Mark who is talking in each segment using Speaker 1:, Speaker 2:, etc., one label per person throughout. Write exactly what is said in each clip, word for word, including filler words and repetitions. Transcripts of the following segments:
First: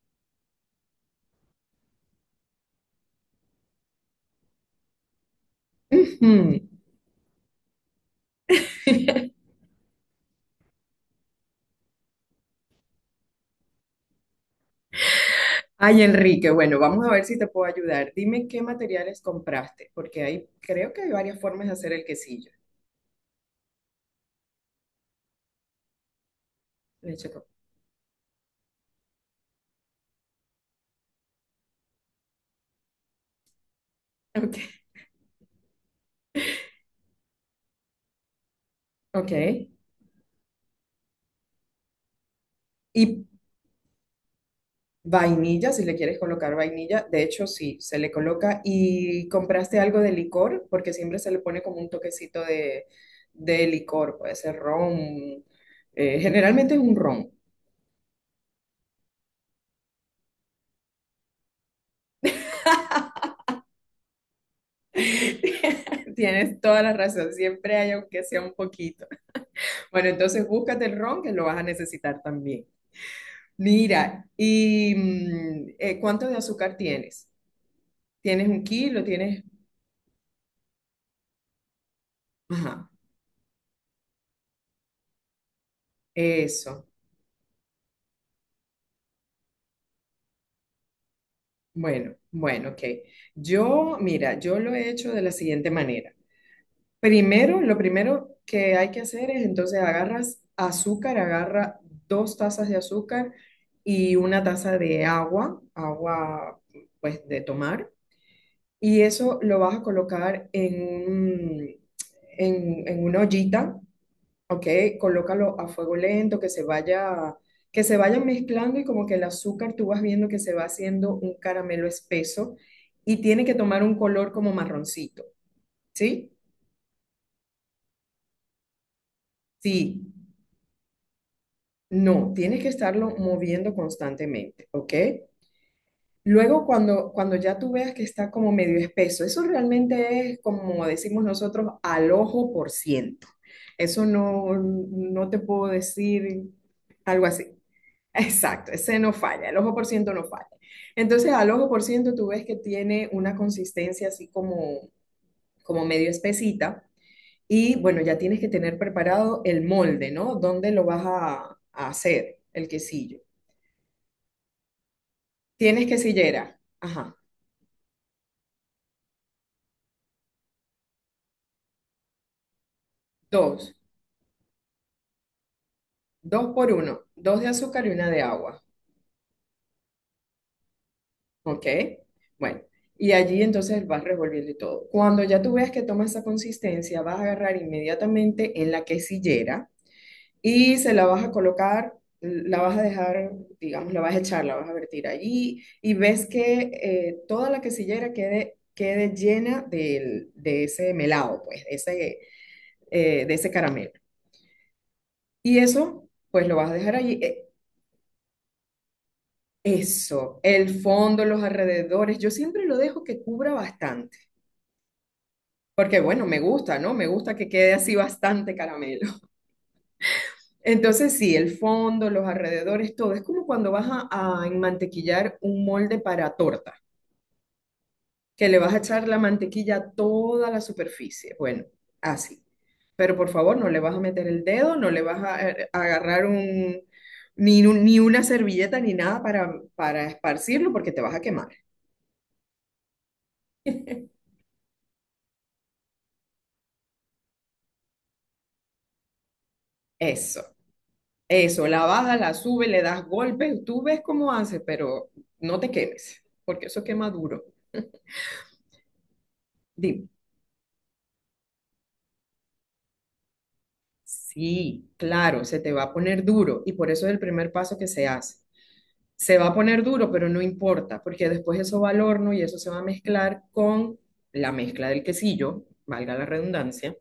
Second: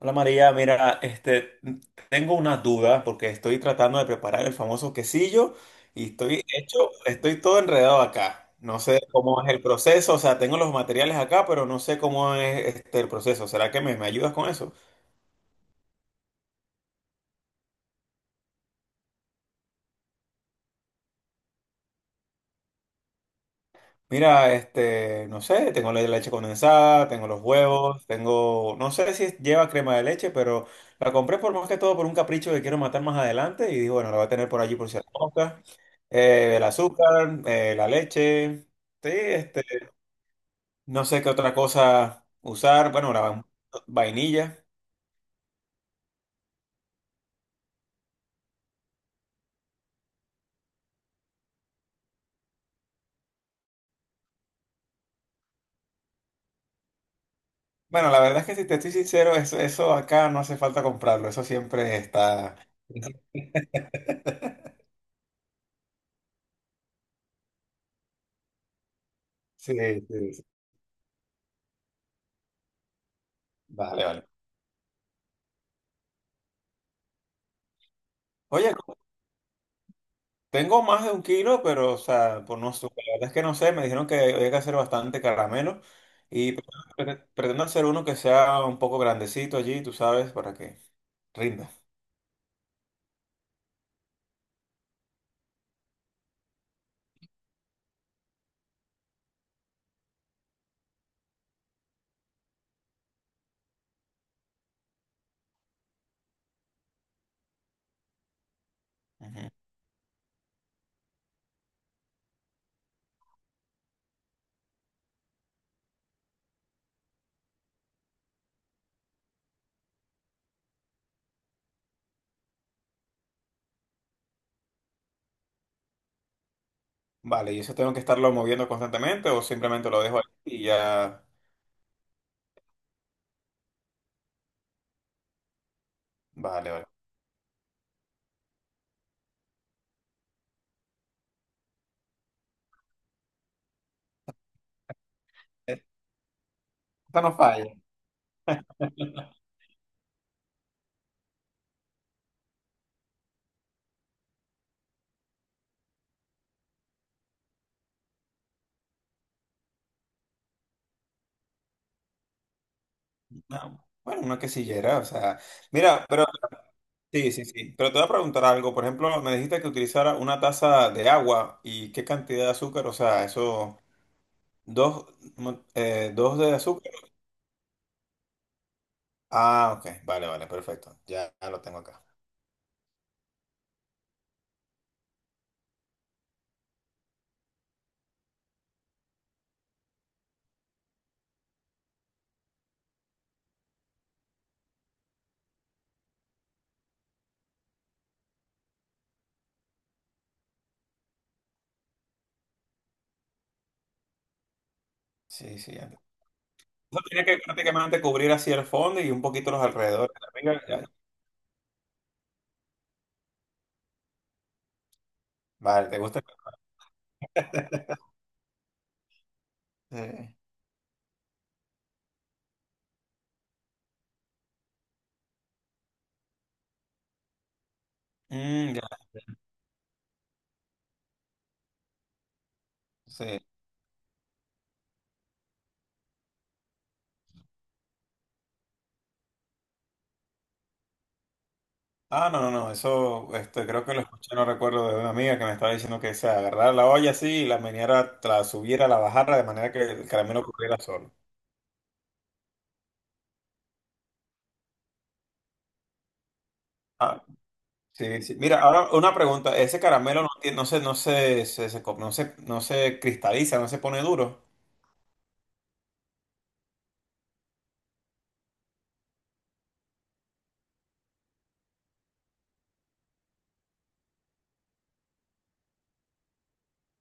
Speaker 1: Hola María, mira, este, tengo una duda porque estoy tratando de preparar el famoso quesillo y estoy
Speaker 2: Hmm.
Speaker 1: hecho, estoy todo enredado acá. No sé cómo es el proceso, o sea, tengo los materiales acá, pero no sé cómo es este el proceso. ¿Será que me, me ayudas con eso?
Speaker 2: Ay, Enrique, bueno, vamos a ver si te puedo ayudar. Dime qué materiales compraste, porque ahí creo que hay varias formas de hacer el quesillo.
Speaker 1: Mira, este, no sé, tengo la leche condensada, tengo
Speaker 2: Leche
Speaker 1: los
Speaker 2: con...
Speaker 1: huevos, tengo, no sé si lleva crema de leche, pero la compré por más que todo por un capricho que quiero matar más adelante y digo, bueno, la voy a tener por allí
Speaker 2: Ok,
Speaker 1: por si la mosca. Eh, el azúcar, eh, la leche, sí,
Speaker 2: ok.
Speaker 1: este, no sé qué otra cosa usar, bueno, la
Speaker 2: Y
Speaker 1: va- vainilla.
Speaker 2: vainilla, si le quieres colocar vainilla, de hecho sí, se le coloca. ¿Y compraste algo de licor? Porque siempre se le pone como un toquecito de, de licor, puede ser ron. Eh, generalmente es un ron.
Speaker 1: Bueno, la verdad es que si te estoy sincero, eso, eso acá no hace falta comprarlo, eso siempre está.
Speaker 2: Tienes toda la razón, siempre hay aunque sea un poquito.
Speaker 1: Sí,
Speaker 2: Bueno,
Speaker 1: sí, sí.
Speaker 2: entonces búscate el ron que lo vas a necesitar también.
Speaker 1: Vale, vale.
Speaker 2: Mira, ¿y mm, eh, cuánto de azúcar tienes? ¿Tienes un
Speaker 1: Oye,
Speaker 2: kilo? ¿Tienes?
Speaker 1: tengo más de un kilo, pero, o sea, por no sé,
Speaker 2: Ajá,
Speaker 1: la verdad es que no sé, me dijeron que había que hacer bastante caramelo y pre-
Speaker 2: eso.
Speaker 1: pre- pretendo hacer uno que sea un poco grandecito allí, tú sabes, para que rinda.
Speaker 2: Bueno, bueno, ok. Yo, mira, yo lo he hecho de la siguiente manera. Primero, lo primero que hay que hacer es entonces agarras azúcar, agarra dos tazas de azúcar y una taza de agua, agua pues de tomar, y eso
Speaker 1: Ujú.
Speaker 2: lo vas a colocar en, un- en en una ollita. Ok, colócalo a fuego lento, que se vaya, que se vaya mezclando y como que el azúcar tú vas viendo que se va haciendo un caramelo espeso y tiene que tomar un color como marroncito, ¿sí?
Speaker 1: Vale, ¿y eso tengo que estarlo moviendo constantemente o simplemente lo
Speaker 2: Sí,
Speaker 1: dejo ahí y ya?
Speaker 2: no, tienes que estarlo moviendo constantemente, ¿ok? Luego
Speaker 1: Vale, vale.
Speaker 2: cuando, cuando ya tú veas que está como medio espeso, eso realmente es como decimos nosotros al ojo por ciento. Eso no, no te puedo decir
Speaker 1: Esta
Speaker 2: algo
Speaker 1: no
Speaker 2: así.
Speaker 1: falla.
Speaker 2: Exacto, ese no falla, el ojo por ciento no falla. Entonces, al ojo por ciento tú ves que tiene una consistencia así como, como medio espesita y bueno, ya tienes que tener preparado el molde, ¿no? ¿Dónde lo vas a, a hacer el quesillo?
Speaker 1: No, bueno, una quesillera, o sea,
Speaker 2: Tienes
Speaker 1: mira, pero
Speaker 2: quesillera, ajá,
Speaker 1: sí, sí, sí, pero te voy a preguntar algo, por ejemplo, me dijiste que utilizara una taza de agua y qué cantidad de azúcar, o sea,
Speaker 2: dos,
Speaker 1: eso... Dos, mm, eh, dos
Speaker 2: dos
Speaker 1: de
Speaker 2: por
Speaker 1: azúcar.
Speaker 2: uno, dos de azúcar y una de agua,
Speaker 1: Ah, ok. Vale, vale, perfecto. Ya, ya lo
Speaker 2: ¿ok?
Speaker 1: tengo acá.
Speaker 2: Bueno, y allí entonces vas revolviendo y todo. Cuando ya tú veas que toma esa consistencia, vas a agarrar inmediatamente en la quesillera y se la vas a colocar, la vas a dejar, digamos, la vas a echar, la vas a vertir allí y ves que eh, toda la quesillera quede, quede llena del- de ese melado, pues, de ese, eh, de ese caramelo. Y
Speaker 1: Sí, sí, ya.
Speaker 2: eso, pues lo vas a dejar
Speaker 1: Eso
Speaker 2: allí.
Speaker 1: tiene que
Speaker 2: Eh,
Speaker 1: prácticamente cubrir así el fondo y un poquito los alrededores.
Speaker 2: Eso,
Speaker 1: De
Speaker 2: el
Speaker 1: Ya.
Speaker 2: fondo, los alrededores, yo siempre lo dejo que cubra bastante,
Speaker 1: Vale, ¿te
Speaker 2: porque
Speaker 1: gusta?
Speaker 2: bueno, me gusta, ¿no? Me gusta que quede así bastante caramelo.
Speaker 1: Sí.
Speaker 2: Entonces, sí, el fondo, los alrededores, todo. Es como cuando vas a, a enmantequillar un molde para torta, que le vas
Speaker 1: Mm,
Speaker 2: a
Speaker 1: ya,
Speaker 2: echar la mantequilla a toda la superficie. Bueno, así. Pero por
Speaker 1: sí.
Speaker 2: favor, no le vas a meter el dedo, no le vas a, eh, agarrar un, ni, un- ni una servilleta ni nada para, para esparcirlo porque te vas a quemar.
Speaker 1: Ah, no, no, no. Eso, este, creo que lo escuché, no recuerdo, de una amiga que me estaba diciendo que se agarrara la olla así y la meneara, la subiera, la bajara de manera que el caramelo
Speaker 2: Eso,
Speaker 1: cubriera solo.
Speaker 2: eso. La baja, la sube, le das golpes, tú ves cómo hace, pero no te quemes, porque eso quema
Speaker 1: Ah,
Speaker 2: duro.
Speaker 1: sí, sí. Mira, ahora una pregunta. Ese
Speaker 2: Dime.
Speaker 1: caramelo no tiene, no se, no se, se- se co- no se, no se cristaliza, no se pone duro.
Speaker 2: Sí, claro, se te va a poner duro y por eso es el primer paso que se hace. Se va a poner duro, pero no importa, porque después eso va al horno y eso se va a mezclar con la mezcla del quesillo, valga la redundancia,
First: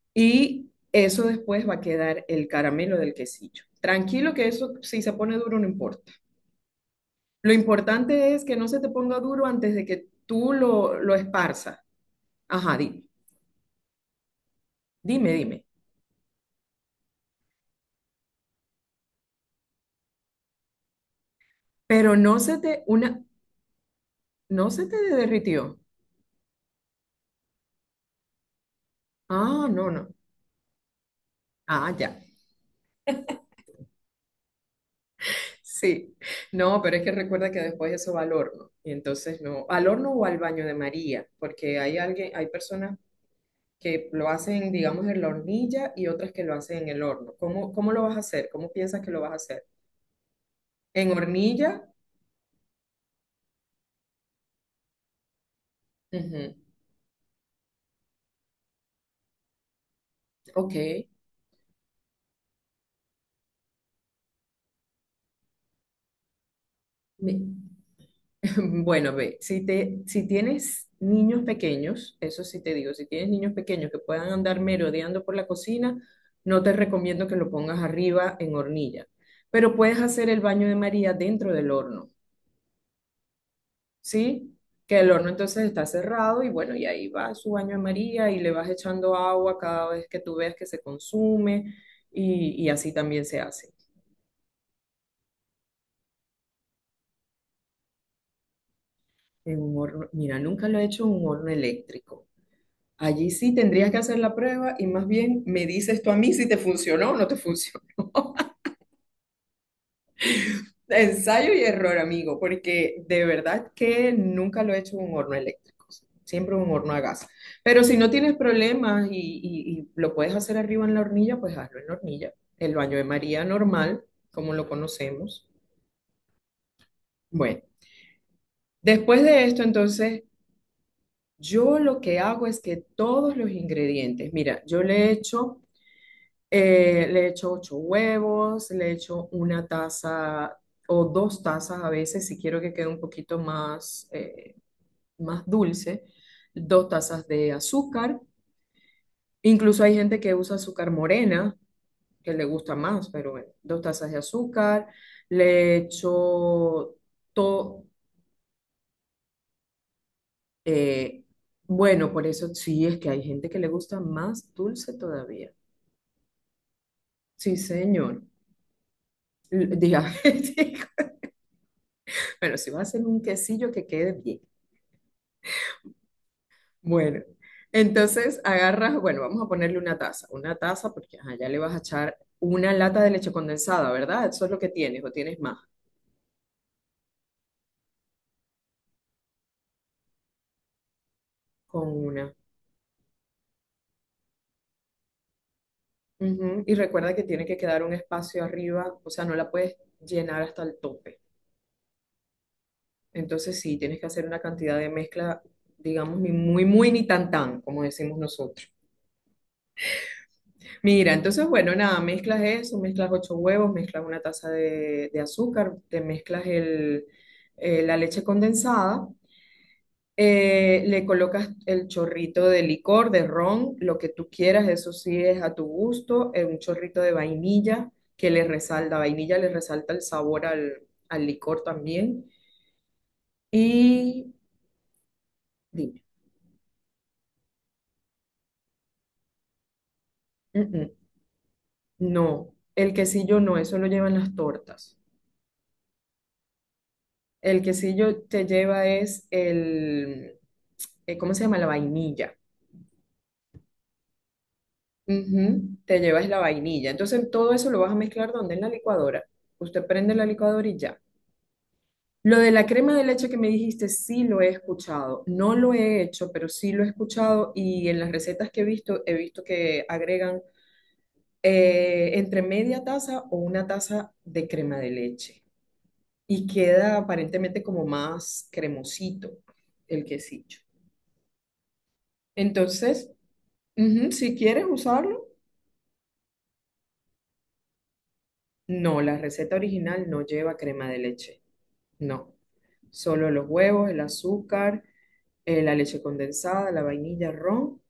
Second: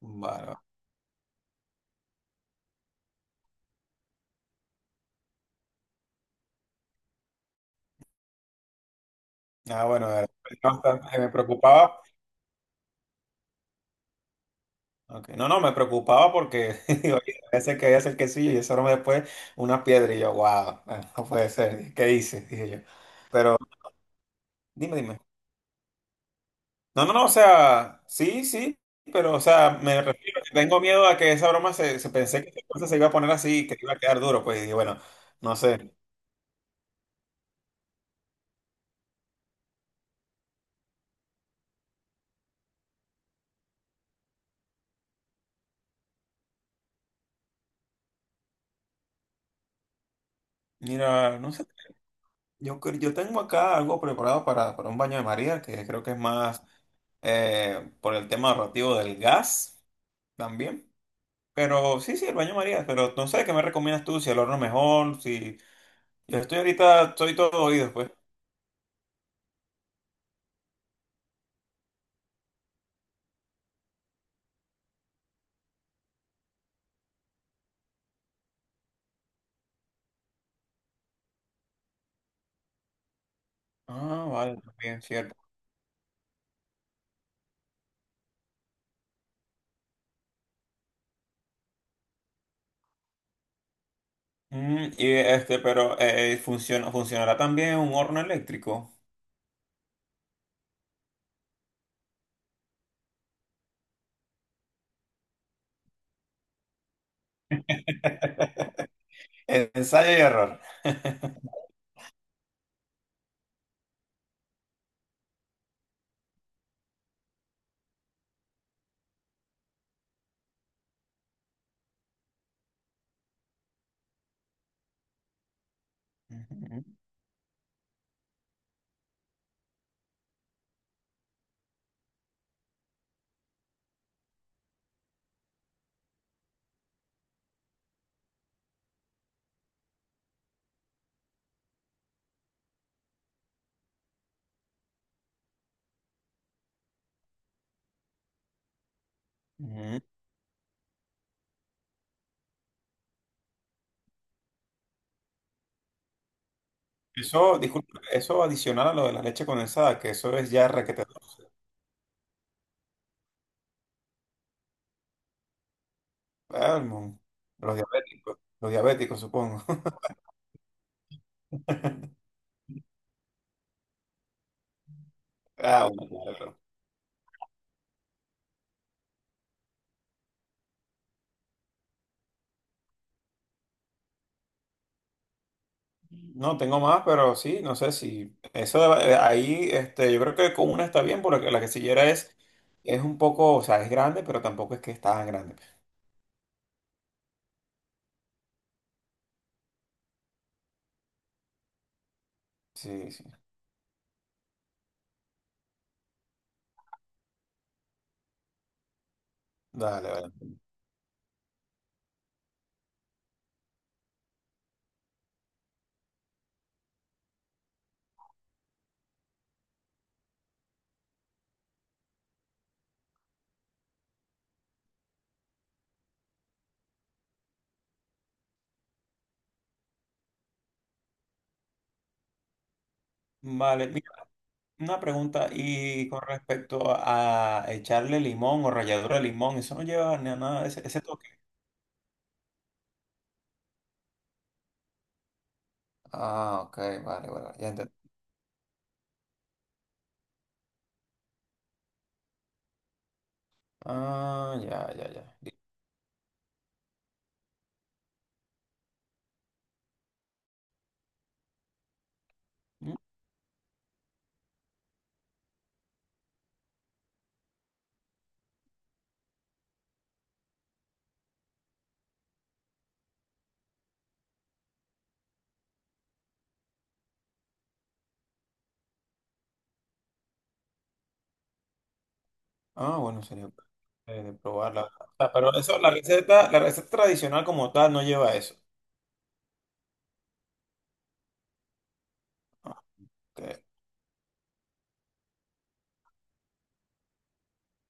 Speaker 1: Bueno,
Speaker 2: y eso después va a quedar el caramelo del quesillo. Tranquilo que eso si se pone duro no importa. Lo importante es que no se te ponga duro antes
Speaker 1: ah,
Speaker 2: de que
Speaker 1: bueno, era
Speaker 2: tú lo, lo
Speaker 1: bastante, me
Speaker 2: esparzas.
Speaker 1: preocupaba.
Speaker 2: Ajá, dime,
Speaker 1: Ok,
Speaker 2: dime,
Speaker 1: no, no,
Speaker 2: dime.
Speaker 1: me preocupaba porque digo, oye, ese que es el quesillo y ese aroma después una piedra y yo, wow, no puede ser, ¿qué
Speaker 2: Pero no
Speaker 1: hice?
Speaker 2: se
Speaker 1: Dije yo.
Speaker 2: te, una,
Speaker 1: Pero
Speaker 2: no se
Speaker 1: dime,
Speaker 2: te
Speaker 1: dime.
Speaker 2: derritió.
Speaker 1: No, no, no, o sea, sí, sí, pero o
Speaker 2: Ah,
Speaker 1: sea,
Speaker 2: no,
Speaker 1: me
Speaker 2: no.
Speaker 1: refiero, que tengo miedo a que esa broma
Speaker 2: Ah,
Speaker 1: se, se
Speaker 2: ya.
Speaker 1: pensé que esa cosa se iba a poner así, que iba a quedar duro, pues y bueno, no sé.
Speaker 2: Sí. No, pero es que recuerda que después eso va al horno. Y entonces no, al horno o al baño de María, porque hay alguien, hay personas que lo hacen, digamos, en la hornilla y otras que lo hacen en el horno. ¿Cómo, cómo lo vas a hacer? ¿Cómo piensas que lo vas a hacer? ¿En
Speaker 1: Mira, no sé,
Speaker 2: hornilla?
Speaker 1: yo, cre- yo tengo acá algo preparado para, para un baño de María, que creo que es
Speaker 2: Ujú.
Speaker 1: más... eh, por el tema narrativo del gas
Speaker 2: Ok.
Speaker 1: también. Pero sí, sí, el baño María, pero no sé qué me recomiendas tú, si el horno mejor, si yo estoy ahorita, estoy
Speaker 2: Me-
Speaker 1: todo oídos, pues.
Speaker 2: Bueno, ve, si te, si tienes niños pequeños, eso sí te digo, si tienes niños pequeños que puedan andar merodeando por la cocina, no te recomiendo que lo pongas arriba en hornilla, pero puedes hacer el baño de María dentro del horno,
Speaker 1: Ah, vale,
Speaker 2: ¿sí? Que
Speaker 1: también,
Speaker 2: el horno
Speaker 1: cierto.
Speaker 2: entonces está cerrado y bueno, y ahí va su baño de María y le vas echando agua cada vez que tú veas que se consume y, y así también se hace.
Speaker 1: Mm, y este, pero eh, eh, funciona, funcionará también un horno eléctrico.
Speaker 2: En un horno, mira, nunca lo he hecho en un horno eléctrico. Allí sí tendrías que hacer la prueba y más bien me dices tú a mí si te funcionó o no te funcionó.
Speaker 1: Eh, Ensayo y error.
Speaker 2: Ensayo y error, amigo, porque de verdad que nunca lo he hecho en un horno eléctrico, siempre en un horno a gas. Pero si no tienes problemas y, y- y lo puedes hacer arriba en la hornilla, pues hazlo en la hornilla, el baño de María normal, como lo conocemos.
Speaker 1: Ujú,
Speaker 2: Bueno, después de esto, entonces, yo lo que hago es que todos los ingredientes, mira, yo le echo Eh, le echo ocho huevos, le echo una taza o dos tazas a veces, si quiero que quede un poquito más, eh, más dulce, dos tazas de azúcar. Incluso hay
Speaker 1: ujú.
Speaker 2: gente que usa azúcar morena, que le gusta más, pero bueno, dos tazas de azúcar. Le echo
Speaker 1: Eso,
Speaker 2: todo.
Speaker 1: disculpa, eso adicional a lo de la leche condensada, que eso es ya requete.
Speaker 2: Bueno, por eso sí es que hay gente que le gusta más dulce todavía.
Speaker 1: Ah, mon,
Speaker 2: Sí,
Speaker 1: los
Speaker 2: señor.
Speaker 1: diabéticos, los diabéticos, supongo.
Speaker 2: Dígame. Bueno, si vas a hacer un quesillo que quede bien.
Speaker 1: Ah, bueno, claro.
Speaker 2: Bueno, entonces agarras, bueno, vamos a ponerle una taza, una taza porque allá ya le vas a echar una lata de leche condensada, ¿verdad? Eso es lo que tienes o tienes más
Speaker 1: No, tengo más, pero sí, no sé si eso de- eh, ahí, este, yo creo que con una está bien, porque la
Speaker 2: con
Speaker 1: quesillera
Speaker 2: una.
Speaker 1: es, es un poco, o sea, es grande, pero tampoco es que es tan grande.
Speaker 2: Ujú, y recuerda que tiene que quedar un espacio arriba, o sea, no la puedes llenar hasta el tope.
Speaker 1: Sí, sí.
Speaker 2: Entonces sí, tienes que hacer una cantidad de mezcla, digamos, ni muy, muy, ni tan, tan, como decimos nosotros.
Speaker 1: Dale, vale.
Speaker 2: Mira, entonces, bueno, nada, mezclas eso, mezclas ocho huevos, mezclas una taza de, de azúcar, te mezclas el, eh, la leche condensada, eh, le colocas el chorrito de licor, de ron, lo que tú quieras, eso sí es a tu gusto, eh, un chorrito de vainilla que le resalta, vainilla le resalta el sabor al, al licor también.
Speaker 1: Vale, mira,
Speaker 2: Y
Speaker 1: una pregunta,
Speaker 2: dime,
Speaker 1: y con respecto a echarle limón o ralladura de limón, eso no lleva ni a
Speaker 2: mm,
Speaker 1: nada, ese,
Speaker 2: mm,
Speaker 1: ese toque.
Speaker 2: no, el quesillo no, eso lo llevan las tortas.
Speaker 1: Ah, ok, vale, vale,
Speaker 2: El
Speaker 1: ya entendí.
Speaker 2: quesillo te lleva es el eh, ¿cómo se llama? La vainilla.
Speaker 1: Ah, ya, ya, ya. Li-
Speaker 2: Ujú, te llevas la vainilla. Entonces todo eso lo vas a mezclar donde en la licuadora. Usted prende la licuadora y ya. Lo de la
Speaker 1: mm,
Speaker 2: crema de leche que me dijiste, sí lo he escuchado. No lo he hecho, pero sí lo he escuchado y en las recetas que he visto, he visto que agregan eh, entre media taza o una taza de crema de leche y queda aparentemente como más cremosito el quesillo.
Speaker 1: ah,
Speaker 2: Entonces,
Speaker 1: bueno, sería bueno,
Speaker 2: ujú,
Speaker 1: eh, de
Speaker 2: si quieres
Speaker 1: probarla.
Speaker 2: usarlo.
Speaker 1: Ah, pero eso, la receta, la receta tradicional como tal no lleva eso.
Speaker 2: No, la receta original no lleva crema de leche. No. Solo los
Speaker 1: Ok.
Speaker 2: huevos, el azúcar, eh, la leche condensada, la vainilla, ron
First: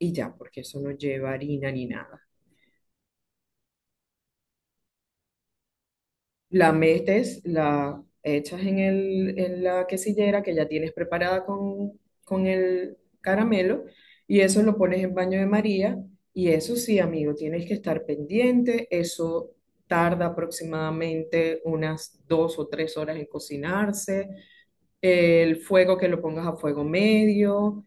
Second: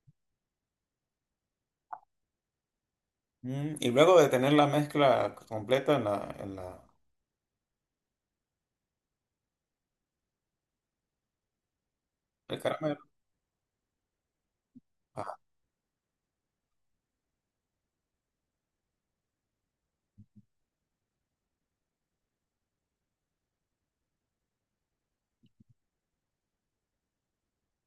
Speaker 2: y ya, porque eso no lleva harina ni nada.
Speaker 1: Mm, y luego de tener la mezcla completa en la, en
Speaker 2: La
Speaker 1: la,
Speaker 2: metes, la echas en el, en la quesillera que ya tienes preparada con, con
Speaker 1: el
Speaker 2: el
Speaker 1: caramelo.
Speaker 2: caramelo y eso lo pones en
Speaker 1: Ah,
Speaker 2: baño de María. Y eso sí, amigo, tienes que estar pendiente. Eso tarda aproximadamente unas dos o tres horas en cocinarse. El fuego que lo pongas a fuego medio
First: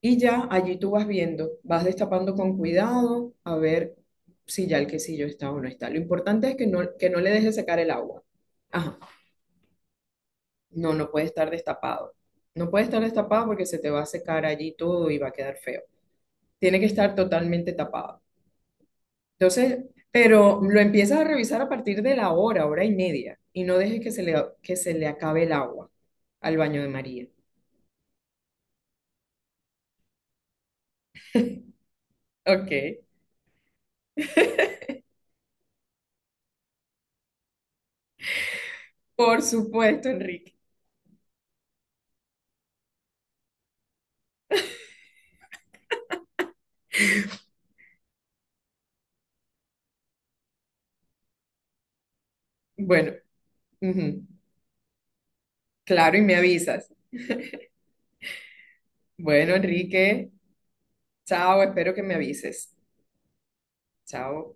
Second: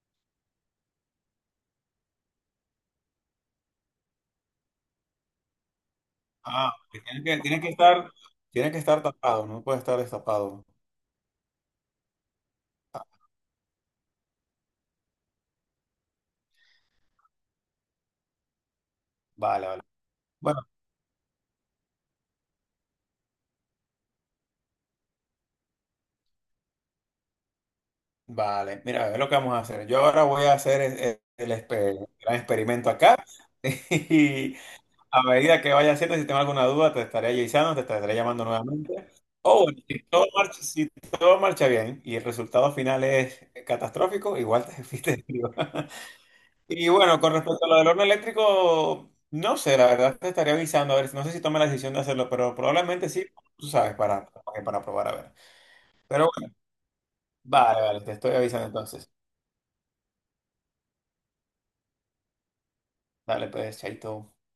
Speaker 2: y ya allí tú vas viendo, vas destapando con cuidado a ver si ya el quesillo está o no está. Lo importante es que
Speaker 1: ah,
Speaker 2: no,
Speaker 1: que
Speaker 2: que no
Speaker 1: tiene
Speaker 2: le
Speaker 1: que,
Speaker 2: dejes
Speaker 1: tiene que
Speaker 2: secar el
Speaker 1: estar,
Speaker 2: agua.
Speaker 1: tiene que
Speaker 2: Ajá,
Speaker 1: estar tapado, no puede estar destapado.
Speaker 2: no, no puede estar destapado. No puede estar destapado porque se te va a secar allí todo y va a quedar feo. Tiene que estar totalmente tapado.
Speaker 1: Vale, vale.
Speaker 2: Entonces,
Speaker 1: Bueno,
Speaker 2: pero lo empiezas a revisar a partir de la hora, hora y media, y no dejes que se le, que se le acabe el agua al baño de María.
Speaker 1: vale. Mira, a ver lo que vamos a hacer. Yo ahora voy a hacer es- es- el, exper- gran experimento
Speaker 2: Ok.
Speaker 1: acá. Y a medida que vaya haciendo, si tengo alguna duda, te estaré avisando, te estaré llamando nuevamente.
Speaker 2: Por
Speaker 1: O bueno, si
Speaker 2: supuesto,
Speaker 1: todo
Speaker 2: Enrique.
Speaker 1: marcha, si todo marcha bien y el resultado final es catastrófico, igual te fuiste de vivo. Y bueno, con respecto a lo del horno eléctrico, no sé, la verdad te estaría avisando, a ver, no sé si tome la decisión de hacerlo, pero probablemente
Speaker 2: Bueno,
Speaker 1: sí, tú sabes,
Speaker 2: ujú,
Speaker 1: para, para probar, a ver.
Speaker 2: claro, y
Speaker 1: Pero
Speaker 2: me
Speaker 1: bueno,
Speaker 2: avisas.
Speaker 1: vale, vale, te estoy avisando entonces.
Speaker 2: Bueno, Enrique, chao, espero que me avises.
Speaker 1: Dale, pues, chaito.
Speaker 2: Chao.